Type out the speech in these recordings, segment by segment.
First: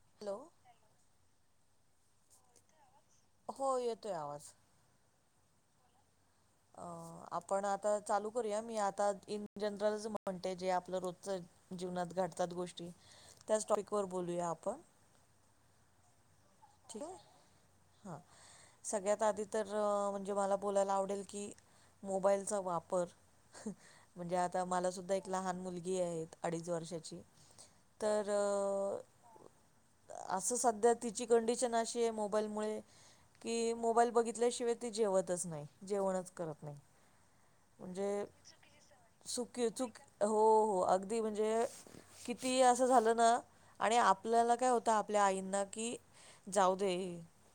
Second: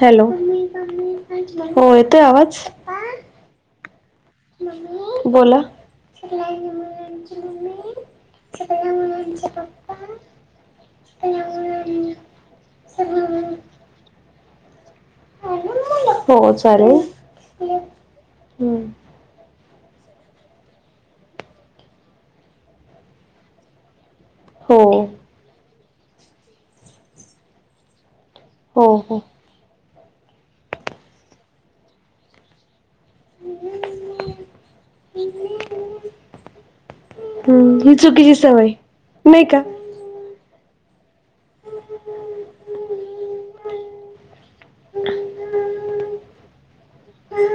Hello हो येतो आवाज. हो येतोय आवाज. बोला. अ आपण आता चालू करूया मी आता इन जनरल. ते म्हणजे जे आपलं रोजचं जीवनात घडतात गोष्टी त्याच. बोलूया आपण हो चालेल ठीक आहे. हा सगळ्यात आधी तर म्हणजे मला बोलायला आवडेल. की मोबाईलचा वापर म्हणजे आता हो मला सुद्धा एक. लहान मुलगी आहेत अडीच वर्षाची तर. हो हो असं सध्या तिची कंडिशन अशी आहे मोबाईलमुळे. कि मोबाईल बघितल्याशिवाय ती जेवतच नाही जेवणच. करत नाही हम् ही चुकीची सवय नाही का. चूक हो हो अगदी म्हणजे किती असं झालं ना आणि आप. आपल्याला काय होत आपल्या आईंना कि. जाऊ दे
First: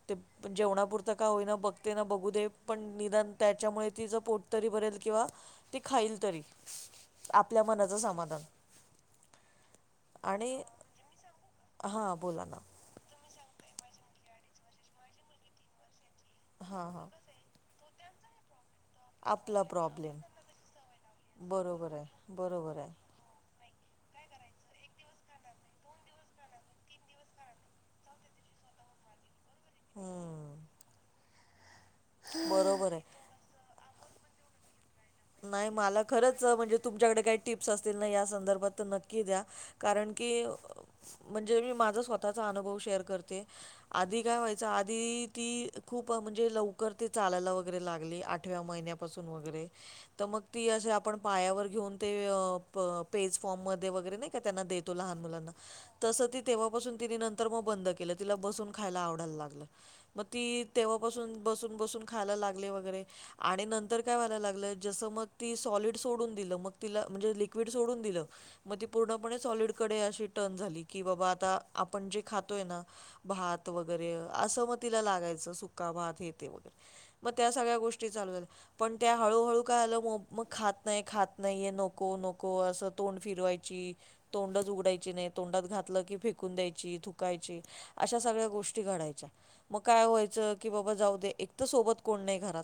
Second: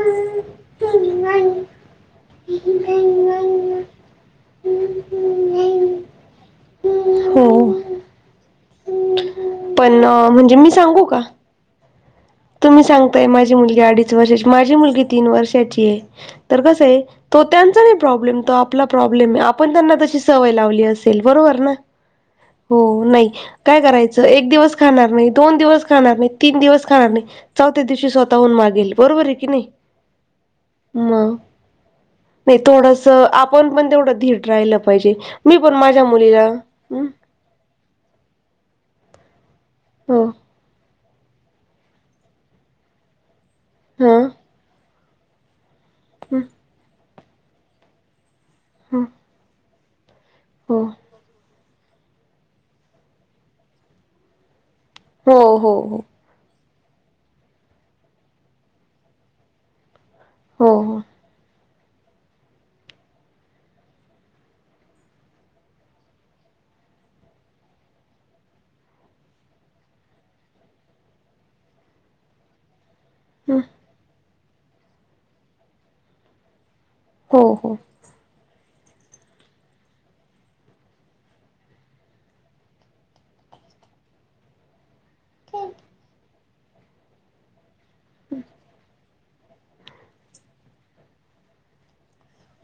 ते पण जेवणापुरतं का होईना बघते ना बघू दे पण निदान त्याच्यामुळे. तिच पोट! ! पोट तरी भरेल किंवा! ती खाईल तरी हो आपल्या मनाचं समाधान! पण अ! आणि म्हणजे मी सांगू का? हां बोला ना! तुी सांगताय माझी मुलगी, अडीच वर्षाची माझी मुलगी तीन वर्षाची आहे तर कसं हां आहे. हां तो त्यांचा नाही प्रॉब्लेम, तो आपला प्रॉब्लेम आहे. आपला आपण त्यांना प्रॉब्लेम तशी सवय लावली असेल बरोबर ना? बरोबर! ! हो! नाही? काय करायचं एक दिवस खाणार नाही, दोन दिवस खाणार नाही, तीन दिवस खाणार नाही. चौथ्या दिवशी स्वतःहून! मागेल बरोबर आहे! कीनाही? हम्म मग बरोबर आहे थोडंसं आपन मण तेवढं धीट राहिलं पाहिजे! ! नाही मला खरंच म्हणजे तुमच्याकडे काही टिप्स असतील ना? या संदर्भात तर नक्की द्या कारण हो की? म्हणजे मी माझा स्वतःचा अनुभव शेअर करते आधी ह काय व्हायच आधी ती खूप म्हणजे लवकर ते चालायला वगैरे लागले आठव्या महिन्यापासून वगैरे तर मग ती हो असे आपण पायावर घेऊन ते पेज फॉर्म मध्ये वगैरे नाही का त्यांना देत लहान मुलांना हो हो तस ते तेव्हापासून ति नंतर मग बंद केलं तिला बसून, खायला आवडायला लागल. मग ती हो हो हो तेव्हापासून बसून बसून खायला लागले, वगैरे आणि नंतर काय व्हायला लागल. जसं मग ती सॉलिड सोडून दिलं मग तिला म्हणजे, लिक्विड सोडून दिल. मग ती पूर्णपणे सॉलडकडे अशी टर्न झाली की बाबा आता आपण जे खातोय ना हम्म भात वगैरे असं मग तिला लागायचं सुका भात हे, ते वगैरे मग हो त्या हो सगळ्या गोष्टी पण त्या हळूहळू! ! त का आलं मग मग खात नाही! खात नाहीय नको! नको असं तोंड फिरवायची तोंडच उघडायची नाही तोंडात घातलं की! फेकून द्यायची थुकायची अशा सगळ्या गोष्टी घडायच्या! ! मग काय व्हायचं की बाबा जाऊ दे! एक तर सोबत कोण नाही घरात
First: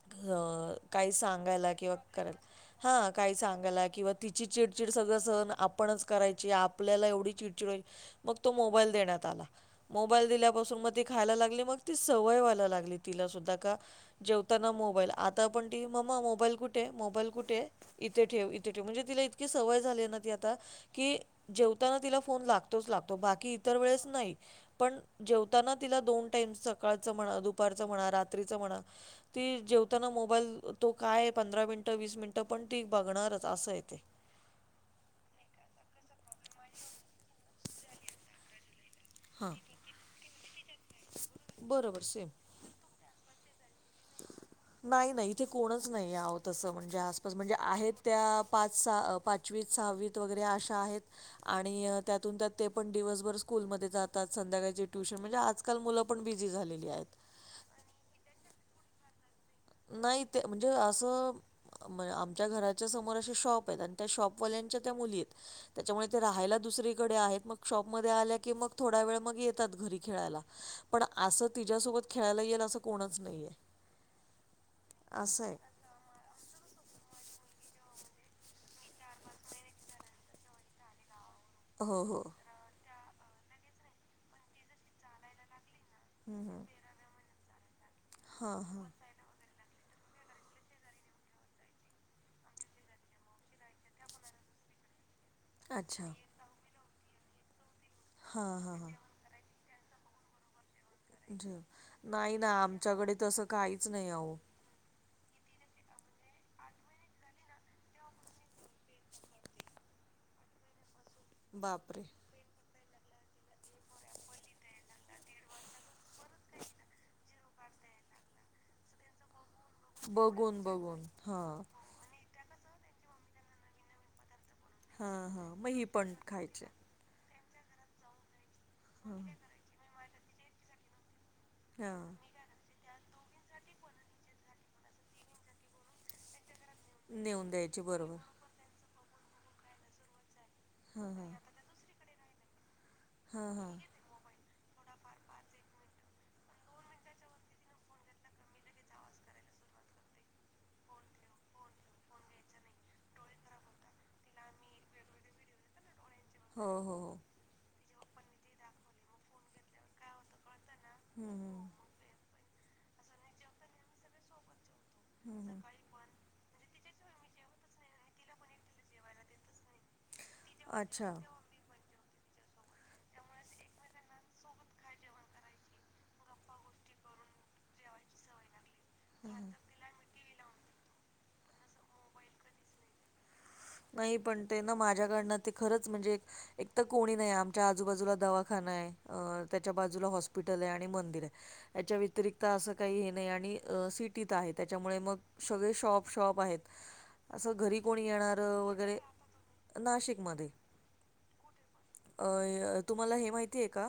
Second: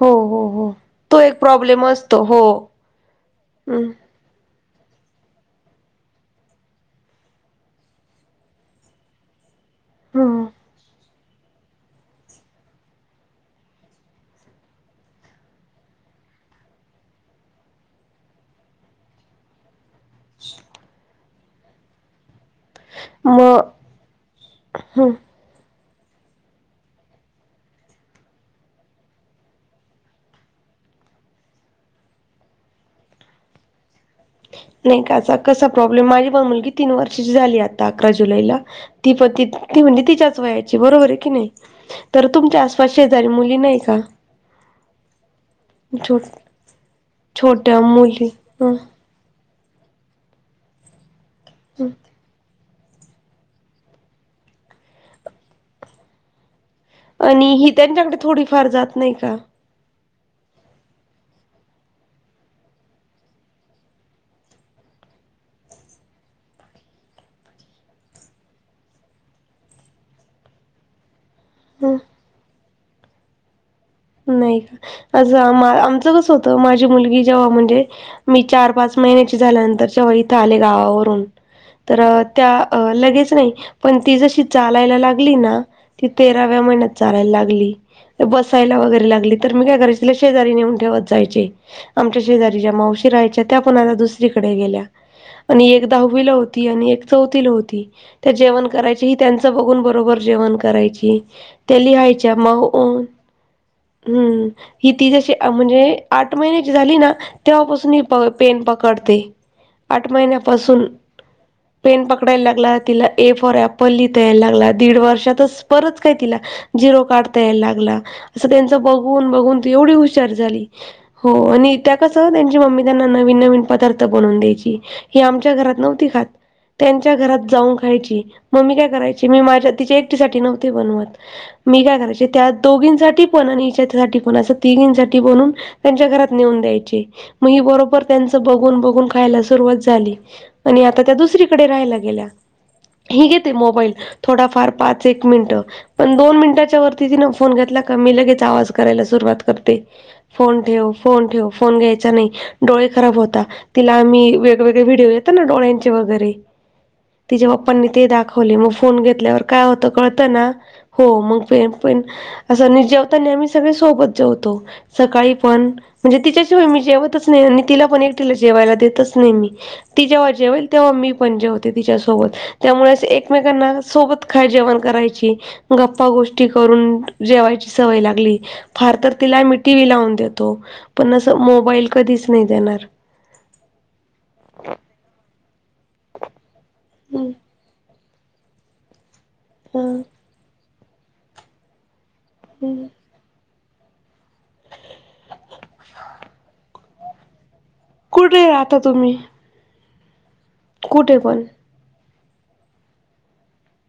हो हो हो काही तो एक सांगायला प्रॉब्लेम किंवा असतो करायला हो ह! काही सांगायला हम्म की? किंवा तिची चिडचिड सगळं सहन आपणच! करायची आपल्याला एवढी चिडचिड व्हायची मग तो मोबाल देण्यात आला, मोबाल हम्म दिल्यापून मग खायला लागली मग त सवय व्हाला लागली! तिला सुधा का जेवताना मोबाईल आता! मो कुठे मोबाईल कुठे! आहे इथ ठेव! इथे इतकी सवय झाली जेवताना तिला फोन ला तोच लागतो बाकी मग इतर वेळेस नाही? पण हम्म जेव तिला दोन टाईम सकाळचं म्हणा, दुपारचं म्हणा, रात्रीचं म्हणा ती जेवताना मोबाईल! बल तो काय पंधरा मिनिटं वीस, मिनिटं पण ती! बघणारच असं य तेे नाही काचा कसा प्रॉब्लेम माझी मुलगी तीन, वर्षाची झाली आता अकरा जुलैला ती प त हां ती म्हणजे तिच्याच व्हायची! बरोबर आहे. की नाही बरोबर तर सेम तुमच्या अस शेजारी मुली नाही का? नाही नाही इथे कोणच नाही छोट आहो तसं म्हणजे, आसपास म्हणजे छोट्या आहेत मुली त्या ह पाच पाच पंचवीस सहावीत वगैरे अशा आहेत आणि त्यातून त्यात ते पण दिवसभर स्कूलमध्ये जातात संध्याकाळचे, ट्यूशन म्हणजे आजकाल मुलं पण, बिझी झालेली आहेत. आणि ही त्यांच्याकडे थोडीफार जात नाही का? नाही ते म्हणजे असं? म आमच्या घराच्या समोर असे शॉप आहेत आणि त्या शॉपवाल्यांच्या त्या मुली आहेत त्याच्यामुळे ते राहायला दुसरीकडे आहेत मग शॉपमध्ये आल्या की मग थोडा वेळ मग येतात घरी खेळायला. पण असं ह तिच्यासोबत खेळायला येईल असं कोणच नाहीये नाही का असं आमचं कसं होतं माझी मुलगी जेव्हा म्हणजे मी चार पाच महिन्याची झाल्यानंतर जेव्हा इथं आले गावावरून तर हो, हो. त्या लगेच नाही पण ती जशी चालायला लागली ना ती तेराव्या महिन्यात चालायला लागली मग हां, बसायला लागली हां. लागली तर मी काय करायची तिला शेजारी नेऊन ठेवत जायचे. आमच्या शेजारी ज्या मावशी राहायच्या त्या पण आता दुसरीकडे गेल्या आणि एक अच्छा. दहावीला होती आणि एक चौथीला होती त्या हां, जेवण हां, हां. करायची त्यांचं बघून बरोबर जेवण करायची त्या लिहायच्या मग काय?? हम्म.. हि ती जशी म्हणजे आठ महिन्याची झाली ना तेव्हापासून ही पेन पकडते. आठ महिन्यापासून बापरे! पेन पक पकडायला लागला तिला ए फॉर ॲप्पल लिहता यायला लागला दीड वर्षातच परत काय तिला झिरो काढता यायला लागला असं त्याचं बघून बघून ती एवढी हुशार बघून, झाली बघून. हो हां, आणि त्या कस त्यांची मम्मी त्यांना नवीन नवीन पदार्थ बनवून द्यायची. ही हां, हां. आमच्या मग घरात ही न्हवती पण खात. खायची. त्यांच्या घरात जाऊन खायची म काय करायची मी माझ्या तिच्या एकटीसाठी नवती बनवत. मी हा. काय करायचे त्या दोघींसाठी पण आणि हीच्यासाठी पण असं तिघींसाठी बनून- त्यांच्या घरात नेऊन द्यायचे नेऊन मग ही द्यायची बरोबर त्यांच बघून बघून खायला सुरुवात झाली आणि आता हा त्या हा. दुसरीकडे राहायला गेल्या हि हा घेते हा. मोबाईल थोडाफार पाच एक मिनिट पण दोन मिनिटाच्या वरती तीन फोन घेतला- मी लगेच आवाज करायला सुरुवात करते फोन ठेव फोन ठेव फोन घ्यायचा नाही. डोळे खराब होता तिला आम्ही वेगवेगळे व्हिडिओ येतात ना डोळ्यांचे वगैरे. हो हो हो. तिच्या पप्पांनी ते दाखवले मग फोन घेतल्यावर काय होत कळतं ना हो मग पण असं आणि जेवताना आम्ही सगळे सोबत जेवतो सकाळी पण म्हणजे तिच्याशिवाय मी जेवतच नाही आणि तिला पण एकटिला जेवायला देत नाही देतच नाही मी ती जेव्हा जेवेल तेव्हा मी पण जेवते.. जेवते तिच्या सोबत त्यामुळे एकमेकांना सोबत- खा जेवण करायची गप्पा गोष्टी करून- जेवायची सवय लागली फार तर तिला मि- टी व्ही लावून देतो पण असं मोबाईल कधीच नाही देणार. नाही पण ते ना माझ्याकडनं ते खरंच म्हणजे एक तर कोणी नाही आमच्या आजूबाजूला दवा खाना आहे त्याच्या बाजूला हॉस्पिटल आणि मंदिर आहे त्याच्या व्यतिरिक् अस काही हे नाही आणि सिटीत आहे त्याच्यामुळे मग सगळे शॉप शॉप आहेत असं घरी कोणी येणार- कुठे आता तुम्ही नाशिकमध्ये कुठे पण? अ तुम्हाला हे माहितीय का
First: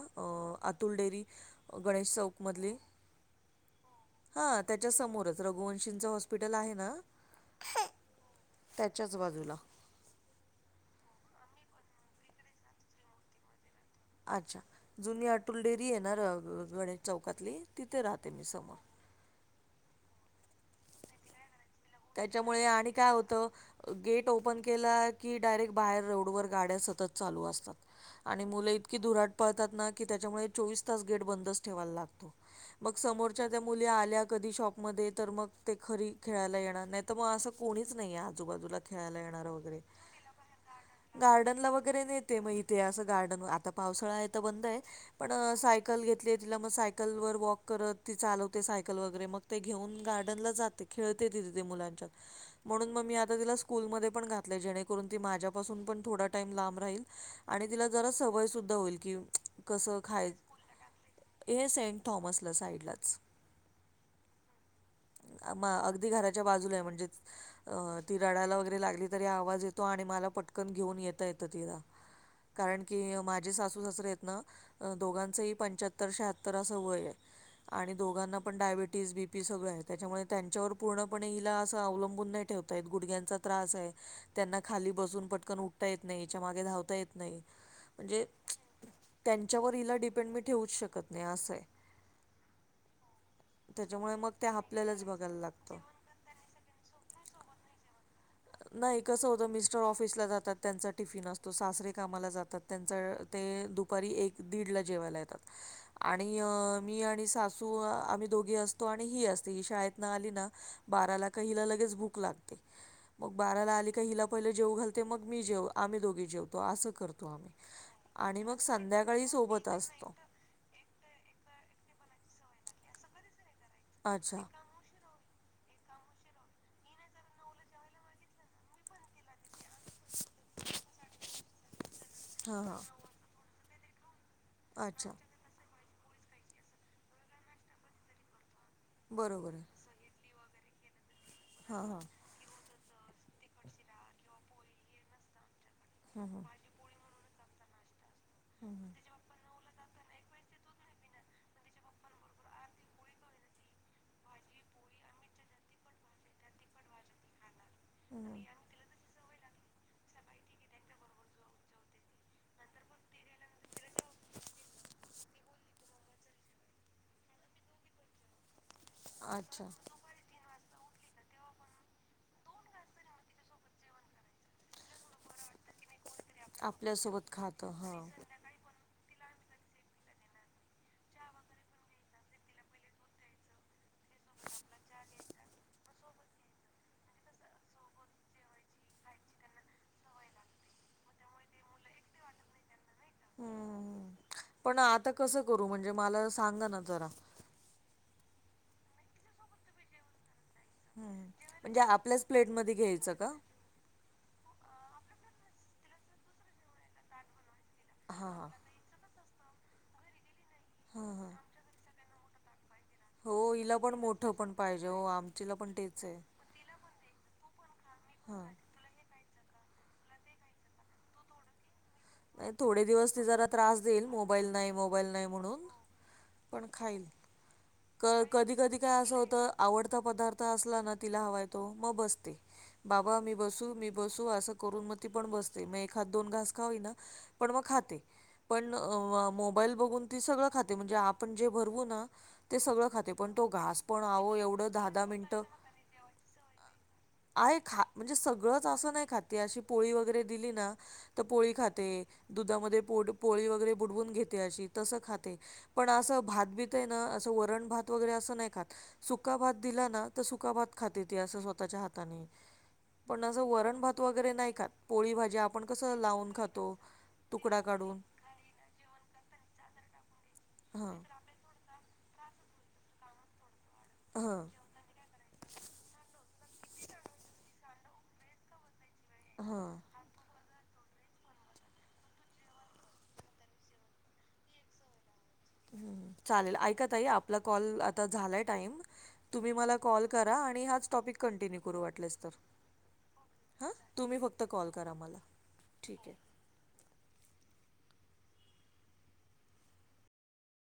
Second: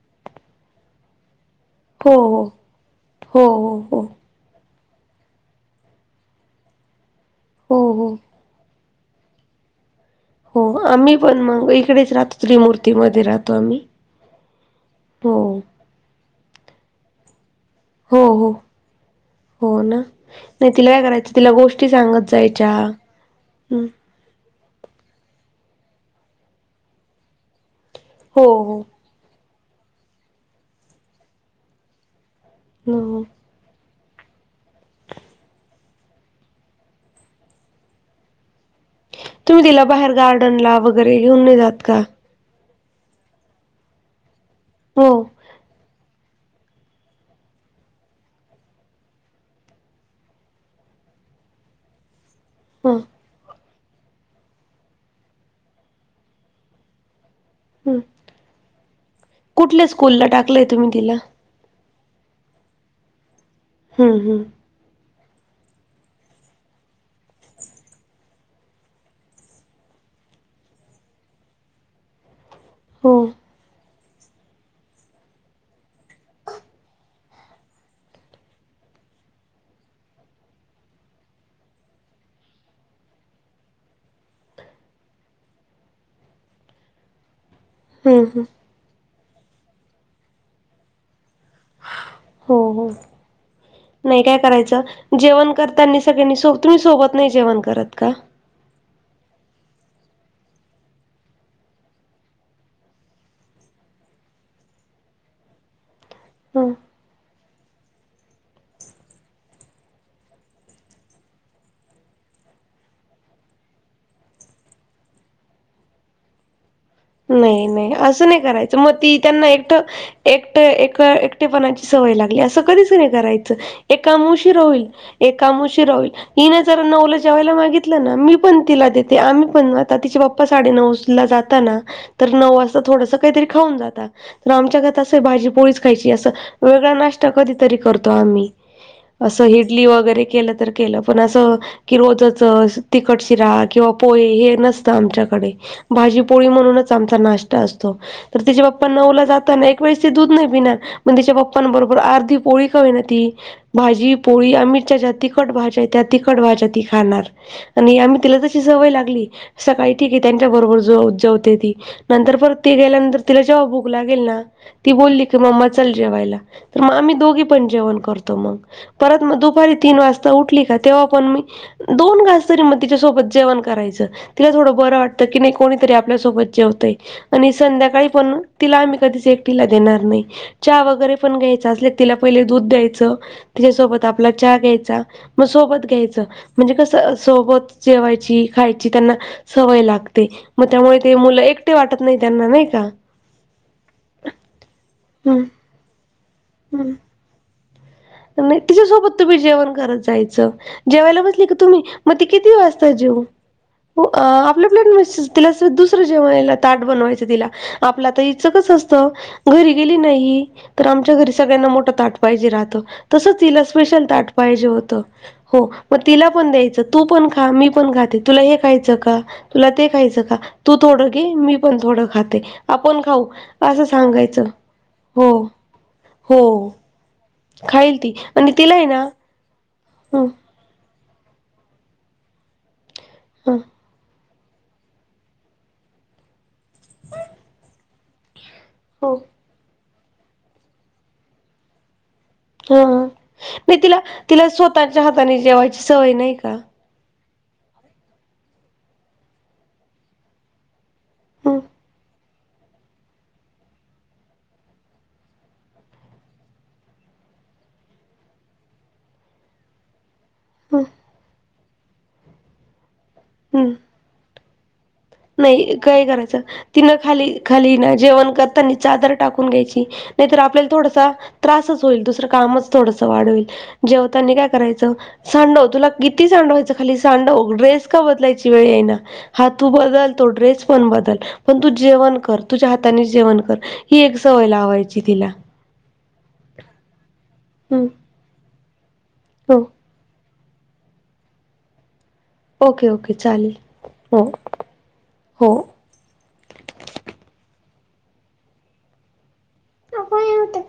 अतुल डेरी. गणेश हो चौकमधली? हो हो हो हो हा त्याच्या समोरच, रघुवंशींचं हॉस्पिटल आहे ना, हो हो. त्याच्याच बाजूला. हो आम्ही पण मग इकडेच राहतो, त्रिमूर्ती मध्ये राहतो आम्ही. अच्छा, जुनी हो अतुल डेअरी आहे ना गणेश चौकातली, तिथे हो राहते मी हो समोर. हो ना, नाही तिला काय करायचं- तिला गोष्टी सांगत त्याच्यामुळे जायच्या. आणि काय होतं गेट ओपन केला की डायरेक्ट बाहेर रोडवर गाड्या सतत चालू असतात. आणि हो मुलं हो इतकी धुराट पळतात ना की त्याच्यामुळे चोवीस तास गेट बंदच ठेवायला लागतो. मग हो समोरच्या त्या मुली आल्या कधी शॉपमध्ये तर मग ते घरी खेळायला येण- नाही मग असं कोणीच नाहीये आजूबाजूला. खेळाला येणार तुम्ही वगैरे. तिला बाहेर गार्डनला वगैरे घेऊन नाही गार्डनला जात का वगैरे ने- ते मग इथे असं गार्डन, आता पावसाळा आहे तर बंद आहे. हो. पण सायकल घेतली तिला मग सायकलवर वॉक करत ती चालवते सायकल वगैरे मग- ते घेऊन गार्डनला जाते खेळते तिथ ती मुलांच्यात म्हणून ह मग मी आ- तिला स्कूलमध्ये पण घातलय जेणेकरुन ती माझ्यापासून पण थोडा टाईम लाब राहील. आणि तिला हं जरा सवय सुद्धा होईल कि कुठल्या कसं स्कूलला खाय- टाकलंय तुम्ही तिला हे सेंट थॉमसला साईडलाच. हम् हम्म म अगदी घराच्या बाजूला आहे म्हणजे- अ ती रडायला वगैरे लागली तरी आवाज येतो आणि मला पटकन घेऊन येता येतं तिला. कारण की हो माझे सासू सासरे आहेत ना- दोघांचंही पंच्याहत्तर शहात्तर असं वय आहे. आणि दोघांना पण डायबिटीज, बी पी सगळं आहे त्याच्यामुळे त्यांच्यावर पूर्ण- पण हिला असं अवलंबून नाही ठेवता येत, गुडघ्यांचा त्रास आहे. त्यांना खाली बसून पटकन उठता येत नाही, हिच्या मागे धावता येत नाही. म्हणजे हम्म हम्म त्यांच्यावर हिला डिपेंड मी ठेवूच शकत नाही असं आहे. हो हो. त्याच्यामुळे नाही मग काय ते करायचं, आपल्यालाच बघायला जेवण लागतं करतानी- सगळ्यांनी सोबत, तुम्ही सोबत नाही जेवण करत का? नाही कस होतं मिस्टर ऑफिसला जातात त्यांचा टिफिन असतो, सासरे कामाला जातात. त्यांच ते दुपारी एक दीडला जेवायला येतात आणि अ ह मी आणि सास- सू आम्ही दोघी असतो आणि ही असते. हि शाळेतन आली ना बाराला का हिला लगेच भूक लागते. मग बाराला आली का हिला पहिले जेवू घालते मग मी जेव, आम्ही दोघे जेवतो असं करतो. आम्ही नाही नाही असं नाही आणि करायचं, मग ती संध्याकाळी त्यांना सोबत एकट असतो एक- एकवेळ एकटेपणाची सवय लागली असं कधीच नाही करायचं, एक काम अच्छा उशीरा होईल. एक काम उशीरा होईल, हिने जर नऊला जेवायला मागितलं ना, मी पण तिला देत- ते आम्ही पण म आता तिचे पप्पा साडेनऊला जाता ना, तर नऊ हां हां वाजता थोडस काहीतरी खाऊन जातात. आमच्या घरात अच्छा अस आहे भाजी पोळीच- पाहिजे असं. वेगळा नाष्टा कधीतरी करतो आम्ही, असं बरोबर आहे इडली वगैरे केलं तर- केलं, पण असं हा की हा. रोजच अस- तिखट शिरा किंवा पोहे हे नसतं आमच्याकडे. भाजी हम्म हम्म. पोळी म्हणून- च आमचा नाश्ता असतो. तर तिचे हम्म पप्पा हम्म. नऊला जाता ना, एक वेळेस ती दूध नाही पिणार- पण तिच्या पप्पांबरोबर अर्धी पोळी का होईना ती- भाजी पोळी आणि आमच्या ज्या तिखट भाज्या आहे त्या तिखट भाज्या ती खाणार. आणि आम्ही तिला तशी सवय लागली सकाळी ठीक आहे त्यांच्या बरोबर जो- जेवते ती. नंतर परत ते गेल्यानंतर तिला जेवा भुक लागेल ना. ती बोल्ली की, मम्मा चल जेवायला तर मग आम्ही दोघी पण जेवण करतो मग. परत जेवतो. मग अच्छा. दुपारी तीन वाजता उठली का तेव्हा पण मी दोन घास तरी मग तिच्यासोबत जेवण करायचं तिला थोडं बरं वाटतं की नाही कोणीतरी आपल्यासोब जेवतय आपल्यासोबत आणि खातं हां. संध्याकाळी पण तिला आम्ही कधीच एकटीला देणार नाही. चहा वगैरे पण घ्यायच असले तिला पहिले दूध द्यायचं, तिच्यासोबत आपला चहा घ्यायचा मग सोबत घ्यायचं. म्हणजे कसं सोबत जेवायची, खायची त्यांना सवय लागते मग त्यामुळे मुल एकटे वाटत नाही त्यांना नाही का [inaudible] हम्म तो म्हणजे मला सांगा ना हम्म जरा. नाही तिच्यासोबत तुम्ही जेवण करत जायचं. जेवायला हम्म बसली का म्हणजे तुम्ही, म आपल्याच ती किती प्लेटमध्ये वाजता घ्यायचं जेवू का? आपलं पल्या [unintelligible] तिला दुसरं जेव्हायला... ताट बनवायच तिला, आपल्या हां तर हां. इचकच असत घरी गेली नाही. तर हां आमच्या हां. घरी सगळ्यांना मोठं ताट पाहिजे राहतं. हो तसंच तिला हिला पण स्पेशल मोठं ताट पण पाहिजे होतं. हो आमचीला हो, पण मग तेच आहे. तिला पण द्यायचं तू पण खा मी पण खाते. तुला हे खायचं का? तुला ते खायचं का? तू थोडं घे मी पण थोडं. खाते नाही थोडे आपण दिवस ती खाऊ जरा त्रास असं देईल सांगायचं मोबाईल नाही, मोबाईल नाही हो म्हणून. हो पण खाईल खाईल ती क- आणि कधी तिला -कधी आहे काय ना असं होतं. आवडता हं पदार्थ असला ना तिला हवाय तो मग बसते. बाबा मी ह बसू? - मी बसू? तो असं करून मग ती पण बसते. मग एखात- दोन घास का होईना, पण मग खाते, पण हो मोबाईल बघून ती सगळ खाते म्हणजे आपण जे भरवू ना ते हा सगळं खाते, पण तो नाही घास तिला पण आवो तिला एवढं दहा- स्वतःच्या दहा हाताने मिनटं. जेवायची सवय नाही का आहे खा- म्हणजे सगळंच असं नाही खात ती. अशी पोळी वगैरे दिली ना तर पोळी ह खात दुधामध्ये पोड- पोळी वगैरे बुडवून घेते अशी तसं खाते. पण असं भात- बीत ये ना, असं वरण भात वगैरे असं नाही खात सुका भात दिला ना तर सुका भात ह खाते ती असं स्वतःच्या हातानी. पण असं हम्म वरण भात वगैरे नाही खात. पोळी भाजी आपण नाही कसं काय लावून करायचं खातो, तिनं खाली तुकडा खाली ना काढून. जेवण करतानी चादर टाकून घ्यायची नाहीतर आपल्याला हां. थोडसा, त्रासच होईल, दुसरं कामच थोडस वाढल. जेवतानी हां, काय करायचं, सांडव. तुला किती सांडवायचं खाली सांडव. ड्रेस का बदलायची वेळ येईना, हा तू हां. बदल तो ड्रेस पण बदल पण तू जेवण कर तुझ्या हातानी जेवण कर. ही एक सवय लावायची तिला. हम्म चालेल. ऐका ताई आपला कॉल हम्म आता झालाय टाईम तुम्ही हो मला कॉल करा आणि हाच टॉपिक कंटिन्यू करू वाटलेस तर. ओके ओके चालेल आ, तुम्ही हो फक्त कॉल करा मला हो ठीके. अ होयठ [inaudible]